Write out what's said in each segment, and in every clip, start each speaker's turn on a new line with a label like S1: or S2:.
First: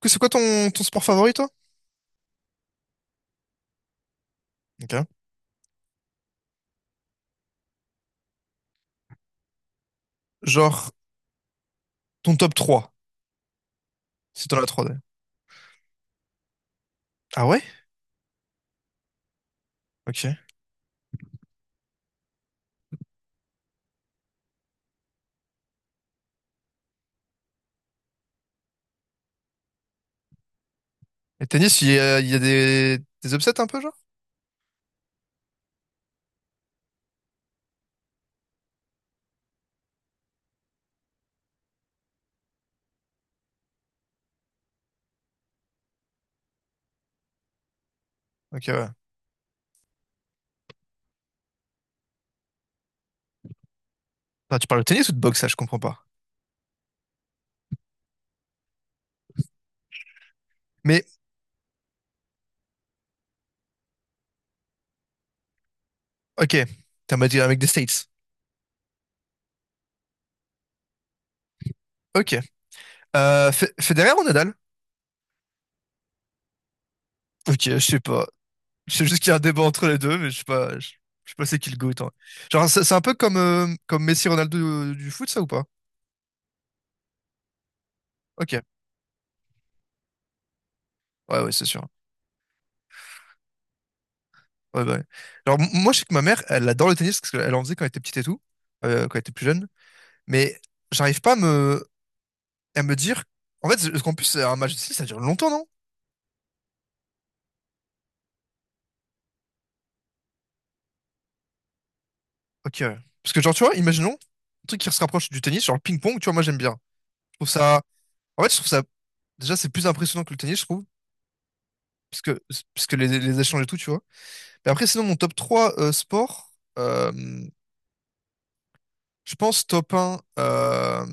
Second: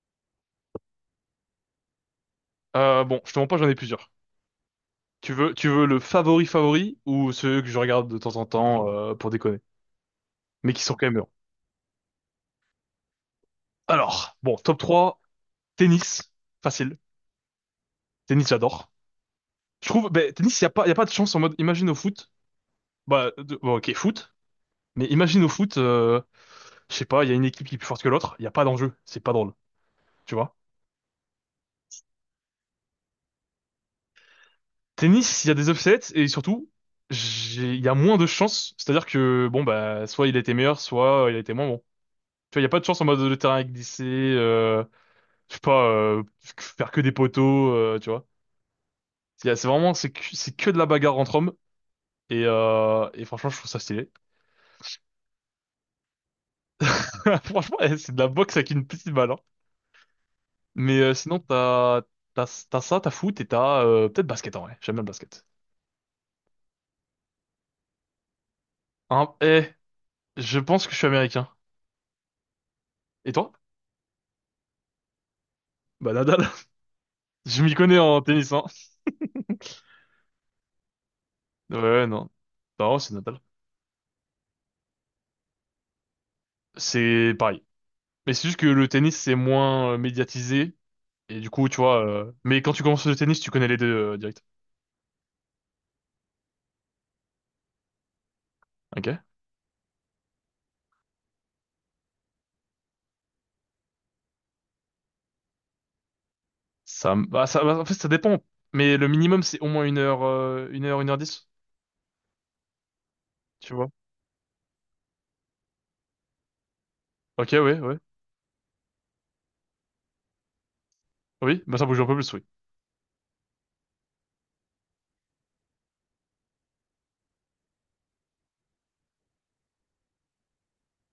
S1: C'est quoi ton sport favori, toi?
S2: Bon, je te mens pas, j'en ai plusieurs.
S1: Ok.
S2: Tu veux le favori favori ou ceux que je regarde de temps en temps pour déconner, mais qui
S1: Genre,
S2: sont quand même bien.
S1: ton top trois
S2: Alors,
S1: si
S2: bon,
S1: t'en as
S2: top
S1: 3 d'ailleurs.
S2: 3 tennis, facile.
S1: Ah ouais?
S2: Tennis, j'adore. Je trouve, ben,
S1: Ok.
S2: tennis, il y a pas de chance en mode, imagine au foot, bah, de- bon, ok, foot, imagine au foot, je sais pas, il y a une équipe qui est plus forte que l'autre, il y a pas d'enjeu, c'est pas drôle, tu vois.
S1: Et tennis, il y a des upsets un peu, genre?
S2: Tennis, il y a des upsets et surtout, il y a moins de chances, c'est-à-dire que, bon, bah, soit il était meilleur, soit il était moins bon. Tu vois, il n'y a pas de chance en mode le terrain est glissé. Je sais pas, faire que des poteaux, tu vois.
S1: Ok, ouais.
S2: C'est vraiment, c'est que de la bagarre entre hommes. Et franchement, je trouve ça stylé.
S1: Attends, tu parles de tennis ou de boxe, ça, je comprends pas.
S2: Franchement, eh, c'est de la boxe avec une petite balle, hein. Mais
S1: Mais,
S2: sinon, t'as ça, t'as foot et t'as peut-être basket en vrai. J'aime bien le basket.
S1: ok. T'as m'a un mec des States.
S2: Hein, eh, je pense que je suis américain.
S1: Ok.
S2: Et toi?
S1: Federer ou Nadal?
S2: Bah Nadal.
S1: Ok,
S2: Je m'y
S1: je
S2: connais
S1: sais
S2: en
S1: pas.
S2: tennis, hein.
S1: Je sais juste qu'il y a un débat entre les deux, mais je sais pas, je sais pas c'est qui le
S2: Ouais,
S1: goût.
S2: ouais, non.
S1: Genre, c'est
S2: Non,
S1: un
S2: c'est
S1: peu comme,
S2: Nadal.
S1: comme Messi Ronaldo du foot, ça ou pas?
S2: C'est pareil. Mais c'est juste
S1: Ok.
S2: que le tennis, c'est moins médiatisé.
S1: Ouais,
S2: Et du
S1: ouais, c'est
S2: coup, tu
S1: sûr.
S2: vois. Mais quand tu commences le tennis, tu connais les deux direct.
S1: Ouais, bah ouais. Genre, moi, je sais que ma mère, elle adore le tennis parce qu'elle en faisait quand elle était petite et tout, quand
S2: Ok.
S1: elle était plus jeune, mais j'arrive pas à me dire. En fait, parce qu'en plus, un match de tennis, ça dure longtemps, non?
S2: Ça, me- bah, ça, bah, en fait, Ça dépend. Mais le minimum, c'est au moins une heure, une heure dix,
S1: Ok, ouais. Parce que, genre, tu
S2: tu
S1: vois,
S2: vois.
S1: imaginons, un truc qui se rapproche du tennis, genre le ping-pong, tu vois, moi, j'aime bien. Je trouve
S2: Ok, ouais,
S1: ça.
S2: ouais.
S1: En fait, je trouve ça. Déjà, c'est plus impressionnant que le tennis, je trouve,
S2: Oui, bah ça bouge un peu
S1: parce
S2: plus,
S1: que
S2: oui.
S1: parce que les échanges et tout, tu vois. Et après, sinon, mon top trois, sport, euh, je pense top un.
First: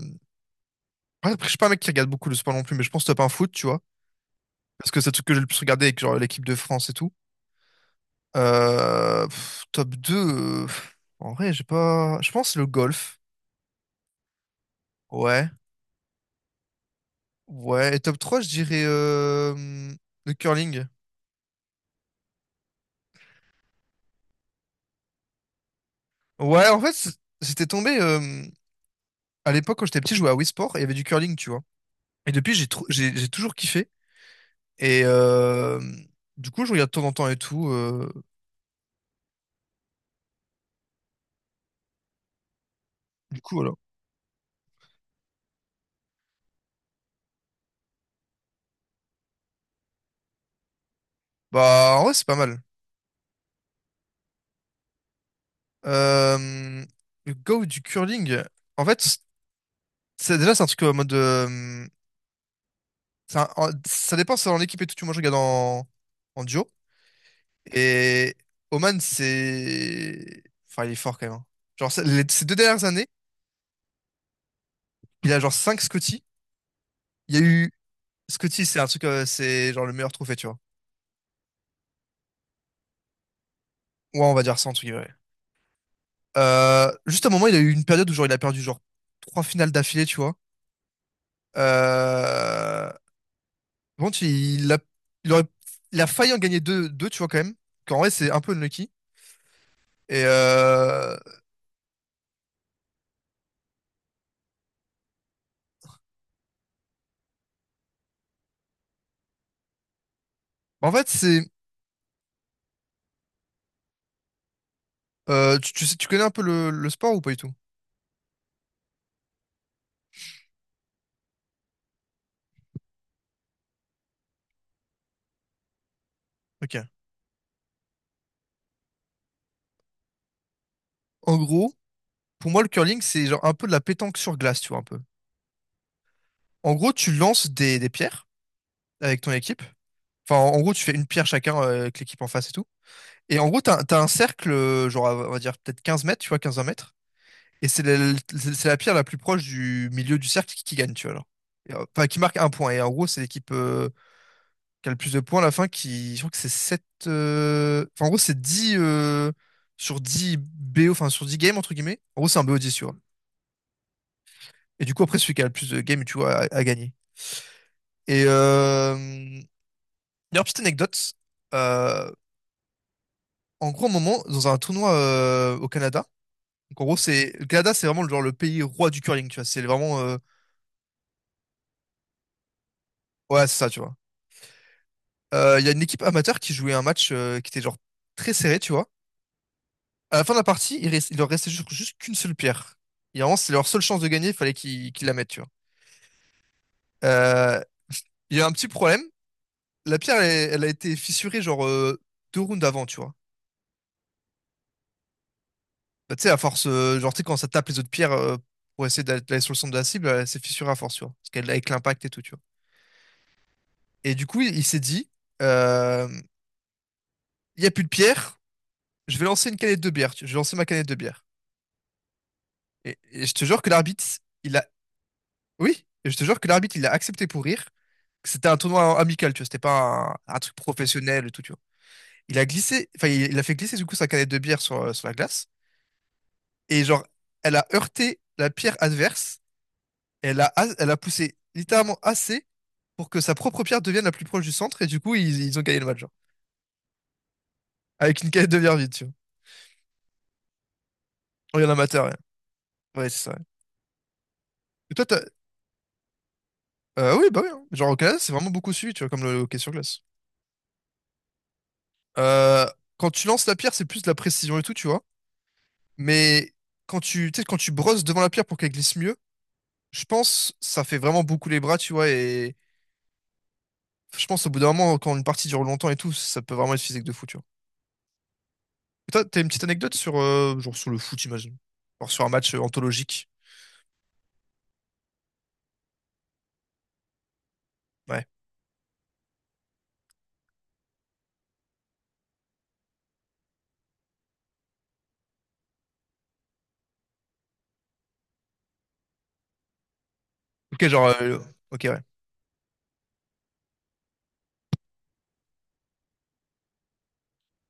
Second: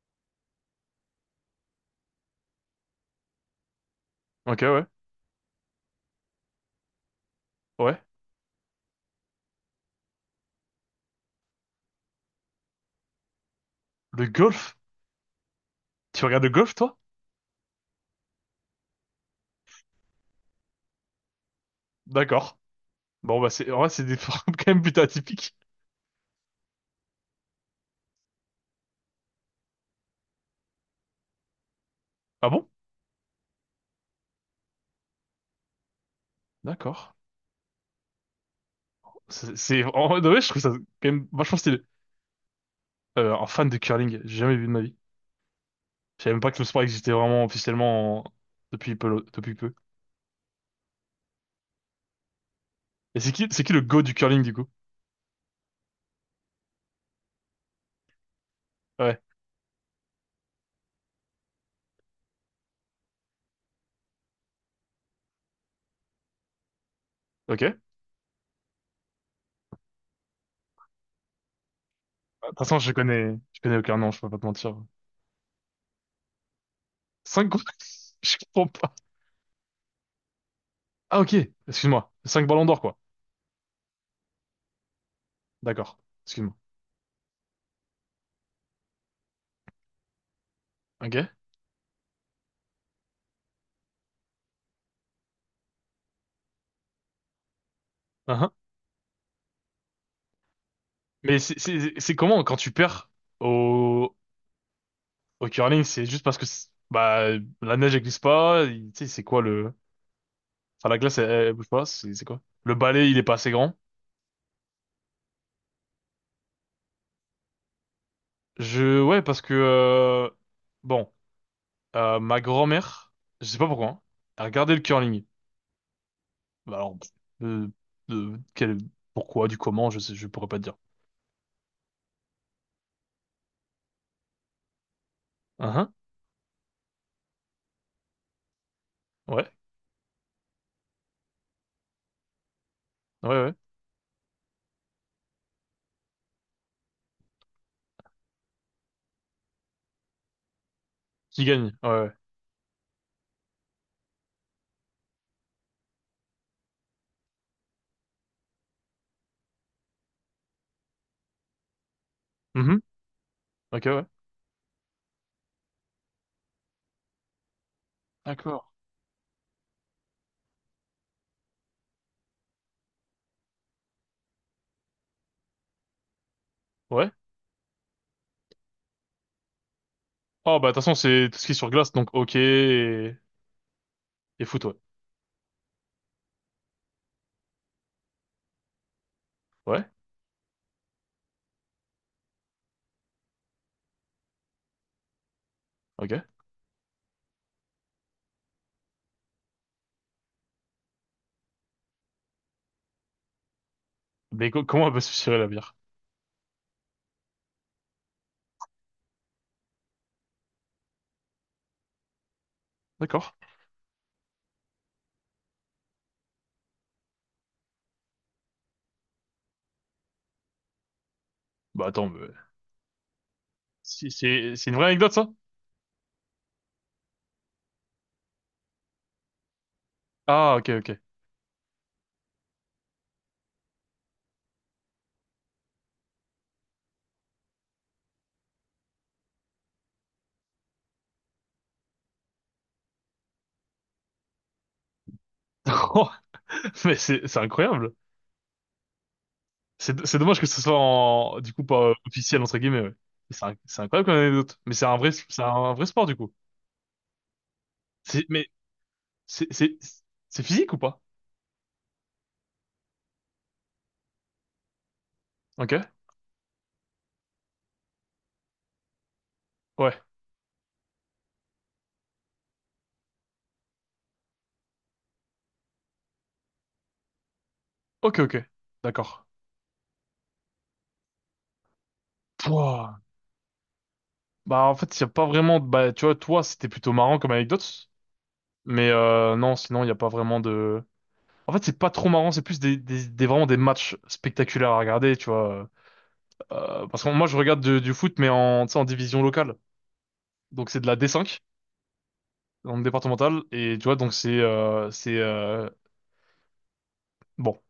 S1: Ouais, après, je suis pas un mec qui regarde beaucoup le sport non plus, mais je pense top un foot, tu vois.
S2: Ok, ouais,
S1: Parce que c'est le truc que j'ai le plus regardé avec genre l'équipe de France et tout.
S2: ouais.
S1: Pff, top deux, pff, en vrai, j'ai pas. Je pense le golf.
S2: Le golf?
S1: Ouais.
S2: Tu regardes le golf, toi?
S1: Ouais. Et top 3 je dirais, le curling.
S2: D'accord. Bon, bah c'est, en vrai, c'est des formes quand même plutôt atypiques.
S1: Ouais, en fait, j'étais tombé, à l'époque, quand j'étais petit, je jouais à Wii Sport et il y avait du curling, tu vois. Et
S2: Ah
S1: depuis, j'ai
S2: bon?
S1: trou- j'ai toujours kiffé. Et du coup, je regarde de temps en
S2: D'accord.
S1: temps et tout,
S2: En vrai, de vrai, je trouve ça quand même vachement stylé.
S1: du
S2: Un
S1: coup,
S2: fan
S1: voilà.
S2: de curling, j'ai jamais vu de ma vie. Je savais même pas que le sport existait vraiment officiellement en- depuis peu, depuis peu.
S1: Bah, en vrai, c'est pas mal.
S2: Et c'est qui le go du curling, du coup?
S1: Euh, le go du curling, en fait,
S2: Ouais,
S1: c'est déjà, c'est un truc en mode, ça dépend, c'est en équipe et tout, tu vois. Moi, je regarde en duo.
S2: ok. De
S1: Et Oman, c'est. Enfin, il est fort quand même, hein. Genre, ces deux
S2: toute façon,
S1: dernières années,
S2: je connais aucun nom, je peux pas te mentir.
S1: il a genre 5 Scotty. Il y a
S2: Cinq quoi?
S1: eu.
S2: Je
S1: Scotty,
S2: comprends
S1: c'est un
S2: pas.
S1: truc, c'est genre le meilleur trophée, tu vois.
S2: Ah ok, excuse-moi. Cinq ballons d'or quoi.
S1: Ouais, on va dire ça, en tout cas.
S2: D'accord, excuse-moi.
S1: Juste à un moment, il a eu une période où genre, il a perdu genre trois finales d'affilée, tu vois.
S2: Ok.
S1: Euh, bon, il aurait, il a failli en gagner deux, deux, tu vois, quand même. Qu'en vrai, c'est un
S2: Uhum.
S1: peu unlucky. Et
S2: C'est comment quand tu perds au, au curling? C'est juste parce que c'est- bah la neige elle glisse pas. Tu sais c'est quoi le... Enfin
S1: en
S2: la
S1: fait,
S2: glace elle,
S1: c'est,
S2: elle bouge pas. C'est quoi? Le balai il est pas assez grand.
S1: tu sais, tu connais un peu le sport ou pas du tout?
S2: Je Ouais parce que bon ma grand-mère je sais pas pourquoi hein, elle regardait le curling.
S1: Ok.
S2: Bah, alors pff, euh, quel pourquoi du comment je sais je pourrais pas te dire.
S1: En gros, pour moi, le curling, c'est genre un peu de la pétanque sur glace, tu vois, un peu.
S2: Uhum.
S1: En gros, tu lances des pierres avec ton
S2: Ouais,
S1: équipe. Enfin, en gros, tu fais une pierre chacun, avec l'équipe en face et tout.
S2: ouais,
S1: Et en
S2: ouais.
S1: gros, t'as un cercle, genre, on va dire peut-être 15 mètres, tu vois, 15 20 mètres. Et c'est la pierre la plus proche du milieu du cercle qui gagne, tu vois. Alors.
S2: Qui gagne? Ouais,
S1: Enfin,
S2: ouais.
S1: qui marque un point. Et en gros, c'est l'équipe qui a le plus de points à la fin qui. Je crois que c'est 7. Enfin, en gros, c'est 10, sur 10 BO, enfin sur 10 games, entre guillemets. En gros, c'est un BO 10
S2: Mhm.
S1: sur.
S2: Ok, ouais.
S1: Et du coup, après, celui qui a le plus de games, tu vois, a gagné. Et
S2: D'accord.
S1: euh... D'ailleurs, petite anecdote. euh, En gros, un moment, dans un tournoi, au Canada, donc en gros,
S2: Ouais.
S1: c'est. Le Canada, c'est vraiment le, genre, le pays roi du curling, tu vois. C'est vraiment.
S2: Oh, bah, de toute façon, c'est tout ce qui est sur glace, donc ok,
S1: Ouais, c'est ça, tu vois.
S2: et foot, ouais.
S1: Il y a une équipe amateur qui jouait un match, qui était genre très serré, tu vois.
S2: Ouais,
S1: À la fin de la partie, il leur restait juste qu'une seule pierre. Et vraiment, c'est leur seule chance de gagner, il fallait qu'ils la mettent, tu vois.
S2: ok.
S1: Euh, Il y a un petit problème. La pierre, elle a été fissurée genre, deux rounds avant, tu vois.
S2: Mais co- comment elle va se tirer la bière?
S1: Bah, tu sais, à force, genre, tu sais, quand ça tape les autres pierres, pour essayer d'aller sur le centre de la cible, elle s'est fissurée à force, tu vois. Parce qu'elle avec l'impact et tout, tu vois.
S2: D'accord.
S1: Et du coup, il s'est dit, euh, il y a plus de pierre, je vais lancer une canette de bière, je vais lancer ma canette de bière.
S2: Bah, attends, mais...
S1: Et je te jure que l'arbitre,
S2: si-
S1: il...
S2: c'est une vraie anecdote, ça?
S1: Oui, et je te jure que l'arbitre, il a accepté pour rire. Que c'était un tournoi amical, tu vois, c'était pas un truc
S2: Ah, ok, ok.
S1: professionnel et tout, tu vois. Il a glissé, enfin, il a fait glisser du coup sa canette de bière sur la glace. Et genre, elle a heurté la pierre adverse. Elle a poussé littéralement assez pour que sa propre pierre devienne la plus proche du centre. Et du coup, ils ont gagné le match, genre.
S2: Oh, mais c'est incroyable.
S1: Avec une canette de bière vide, tu vois.
S2: C'est dommage que ce soit en, du
S1: Oh, il
S2: coup
S1: y en a
S2: pas
S1: amateur, ouais.
S2: officiel entre guillemets. Ouais.
S1: Ouais, c'est ça, ouais.
S2: C'est un- c'est incroyable comme anecdote. Mais
S1: Et toi,
S2: c'est un vrai sport du coup.
S1: oui, bah oui, hein. Genre, au Canada,
S2: C'est
S1: c'est
S2: mais
S1: vraiment beaucoup suivi, tu vois, comme le
S2: c'est
S1: hockey sur
S2: c'est
S1: glace.
S2: c'est physique ou pas?
S1: Euh, Quand tu lances la pierre, c'est plus de la précision et tout, tu vois.
S2: Ok.
S1: Mais tu sais, quand tu brosses devant la pierre pour qu'elle glisse mieux,
S2: Ouais.
S1: je pense ça fait vraiment beaucoup les bras, tu vois. Et je pense au bout d'un moment, quand une partie dure longtemps et tout, ça peut vraiment être physique de fou, tu vois.
S2: Ok, ok.
S1: Et toi,
S2: D'accord.
S1: t'as une petite anecdote sur, genre sur le foot, imagine. Genre sur un match,
S2: Pouah.
S1: anthologique.
S2: Bah en fait, il n'y a pas vraiment de... Bah tu vois, toi, c'était plutôt marrant comme anecdote,
S1: Ouais.
S2: mais non, sinon, il n'y a pas vraiment de... En fait, c'est pas trop marrant, c'est plus vraiment des matchs spectaculaires à regarder, tu vois. Parce que moi, je regarde de- du foot, mais en, tu sais, en division locale. Donc c'est
S1: Ok,
S2: de la
S1: genre,
S2: D5,
S1: ok, ouais.
S2: en départementale, et tu vois, donc c'est... bon,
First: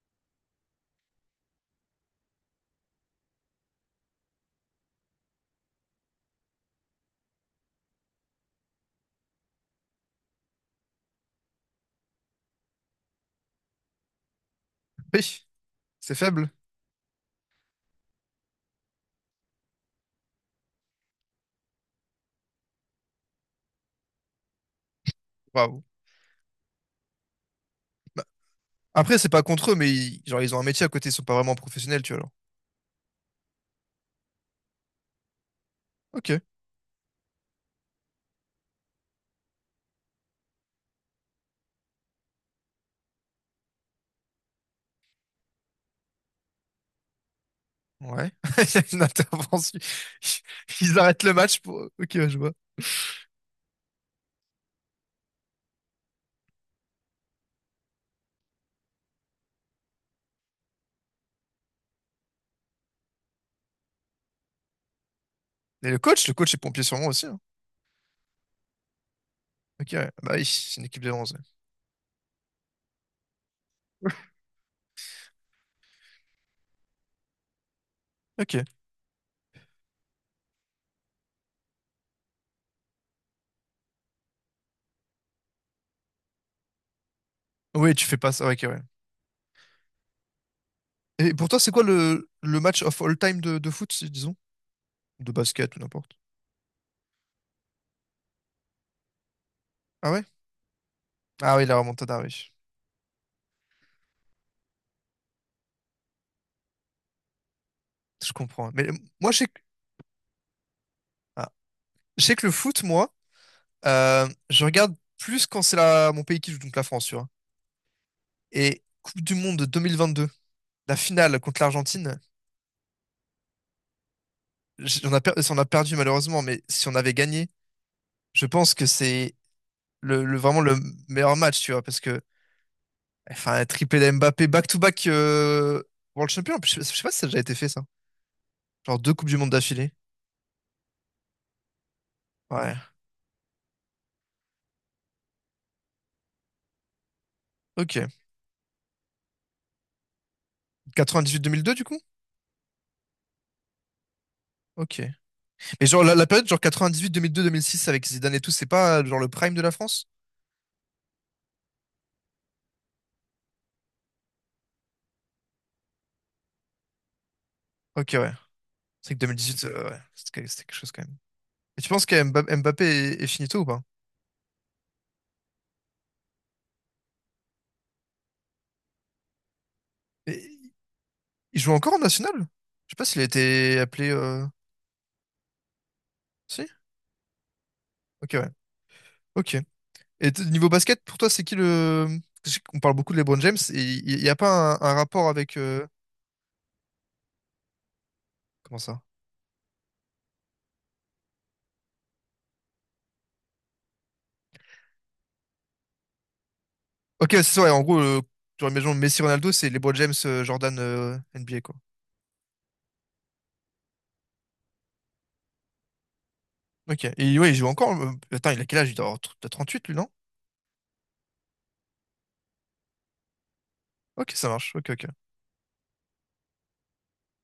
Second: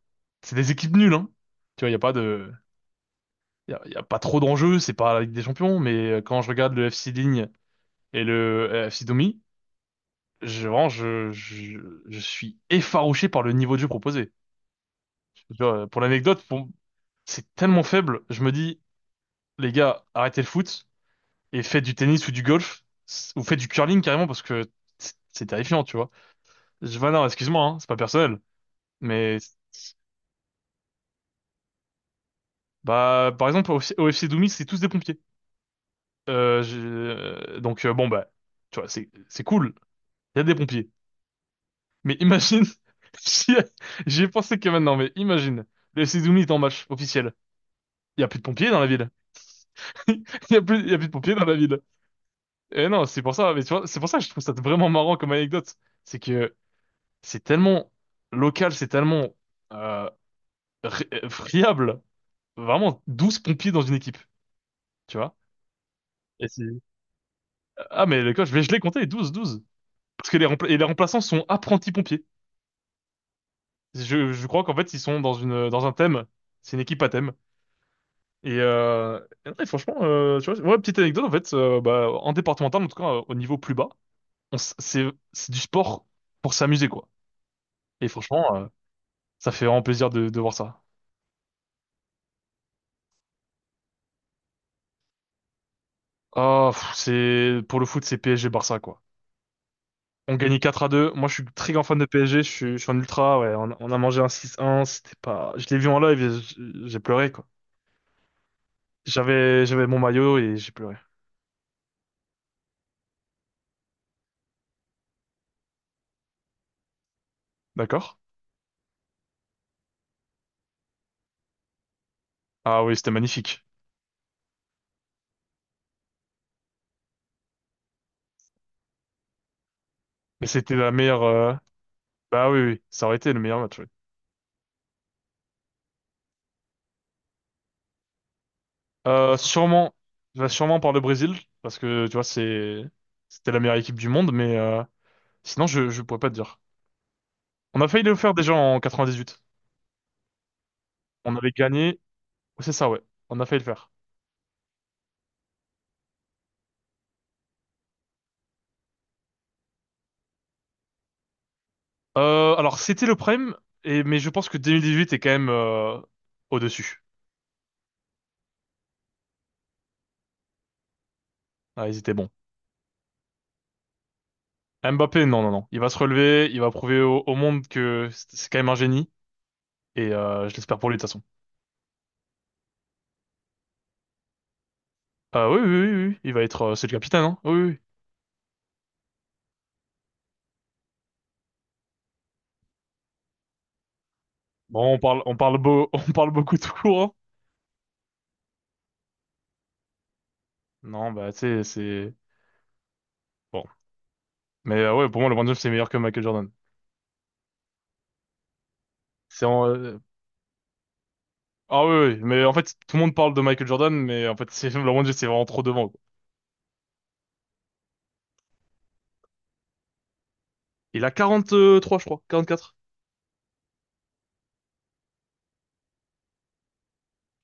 S2: c'est des équipes nulles, hein. Tu vois, il n'y a pas de... y a pas trop d'enjeux, c'est pas la Ligue des Champions, mais quand je regarde le FC Ligne et le FC Domi, je, vraiment, je suis effarouché par le niveau de jeu proposé.
S1: Oui,
S2: Tu vois, pour
S1: c'est
S2: l'anecdote,
S1: faible.
S2: pour- c'est tellement faible. Je me dis, les gars, arrêtez le foot et faites du tennis ou du golf ou faites du curling carrément parce que c'est
S1: Bravo.
S2: terrifiant, tu vois. Je, bah non, excuse-moi, hein, c'est pas personnel.
S1: Après, c'est
S2: Mais
S1: pas contre eux, mais ils, genre, ils ont un métier à côté, ils sont pas vraiment professionnels, tu vois, alors.
S2: bah, par exemple, au FC Doumbis, c'est tous des pompiers.
S1: Ok.
S2: Bon bah, tu vois, c'est cool. Il y a des pompiers. Mais imagine, j'y ai j'y ai pensé que maintenant, mais imagine, le FC Doumbis est en match officiel. Il y a
S1: Ouais.
S2: plus de pompiers
S1: Il y
S2: dans
S1: a
S2: la
S1: une
S2: ville.
S1: intervention.
S2: Il y a
S1: Ils
S2: plus de
S1: arrêtent le
S2: pompiers dans la
S1: match
S2: ville.
S1: pour. Ok, ouais, je vois.
S2: Et non, c'est pour ça, mais tu vois, c'est pour ça que je trouve ça vraiment marrant comme anecdote. C'est que c'est tellement local, c'est tellement euh, friable. Vraiment, 12 pompiers dans une équipe, tu vois.
S1: Et le coach, le
S2: Et
S1: coach est
S2: c'est-
S1: pompier sûrement aussi, hein.
S2: ah, mais le coach, mais je l'ai compté, 12.
S1: Ok, ouais,
S2: Parce
S1: bah
S2: que
S1: oui,
S2: les, rempla- et
S1: c'est
S2: les
S1: une équipe de
S2: remplaçants
S1: 11, ouais.
S2: sont apprentis pompiers. Je crois qu'en fait, ils sont dans une, dans un thème. C'est une équipe à thème. Et,
S1: Ok.
S2: euh, et non, et franchement, tu vois, ouais, petite anecdote, en fait, bah, en départemental, en tout cas, au niveau plus bas, on s- c'est c'est du sport pour s'amuser quoi.
S1: Oui, tu
S2: Et
S1: fais pas ça. Ouais,
S2: franchement,
S1: ok, ouais.
S2: ça fait vraiment plaisir de voir ça.
S1: Et pour toi, c'est quoi le match of all time de foot, disons? De basket ou n'importe.
S2: Ah, pff, c'est pour le foot, c'est PSG Barça quoi.
S1: Ah ouais?
S2: On gagnait 4 à 2. Moi, je suis
S1: Ah oui,
S2: très
S1: la
S2: grand fan de
S1: remontada, oui.
S2: PSG. Je suis un ultra. Ouais, on a mangé un 6-1. C'était pas. Je l'ai vu en live, j'ai pleuré quoi.
S1: Je comprends, ouais. Mais moi, je sais que,
S2: J'avais mon maillot et j'ai pleuré.
S1: ah. Je sais que le foot, moi, je regarde plus quand c'est la... mon pays qui joue, donc la France, tu vois.
S2: D'accord?
S1: Et Coupe du Monde 2022, la finale contre l'Argentine,
S2: Ah oui, c'était magnifique.
S1: on a perdu malheureusement, mais si on avait gagné, je pense que c'est
S2: Mais
S1: vraiment le
S2: c'était la meilleure.
S1: meilleur match, tu vois, parce que.
S2: Bah oui, oui, ça aurait été le
S1: Enfin,
S2: meilleur
S1: un
S2: match, oui.
S1: triplé de Mbappé back-to-back, World Champion. Je sais pas si ça a déjà été fait, ça. Genre deux Coupes du Monde d'affilée.
S2: Sûrement, je vais sûrement par le Brésil parce que tu vois
S1: Ouais.
S2: c'était la meilleure équipe du monde, mais sinon, je pourrais pas te dire. On a failli
S1: Ok.
S2: le faire déjà en 98. On avait
S1: 98-2002, du coup?
S2: gagné. C'est ça, ouais. On a failli le faire.
S1: Ok. Mais genre, la période, genre 98-2002-2006 avec Zidane et tout, c'est pas, genre le prime de la France?
S2: Alors, c'était le prime, et, mais je pense que 2018 est quand même au-dessus.
S1: Ok, ouais. C'est que 2018, ouais. C'était quelque chose quand même. Et tu
S2: Ah, ils
S1: penses
S2: étaient
S1: que
S2: bons.
S1: Mbappé est finito ou pas?
S2: Mbappé, non, non, non. Il va se relever, il va prouver au, au monde que c'est quand même un génie, et
S1: Et
S2: je l'espère pour lui de toute façon.
S1: il joue encore en national? Je sais pas s'il a été appelé,
S2: Ah oui, oui, oui, oui, oui. Il va être...
S1: si?
S2: c'est le capitaine, hein? Oui, oui, oui.
S1: Ok, ouais. Ok. Et niveau basket, pour toi, c'est qui le... Je sais qu'on parle beaucoup de LeBron James, et il n'y a pas un,
S2: Bon,
S1: un rapport avec...
S2: on parle beaucoup tout court, hein.
S1: comment ça?
S2: Non, bah, tu sais, c'est... Bon. Mais ouais, pour moi, LeBron James, c'est meilleur que Michael Jordan.
S1: Ok, c'est ça, ouais, en gros, genre, imaginons
S2: C'est
S1: Messi-Ronaldo,
S2: en-
S1: c'est LeBron
S2: euh,
S1: James, Jordan, NBA, quoi.
S2: Ah oui, oui, mais en fait, tout le monde parle de Michael Jordan, mais en fait, c'est LeBron James, c'est vraiment trop devant, quoi.
S1: Ok, et ouais, il joue encore, attends, il a quel âge? Il doit avoir t'as 38, lui, non?
S2: Il a 43, je crois,
S1: Ok, ça marche, ok, ok.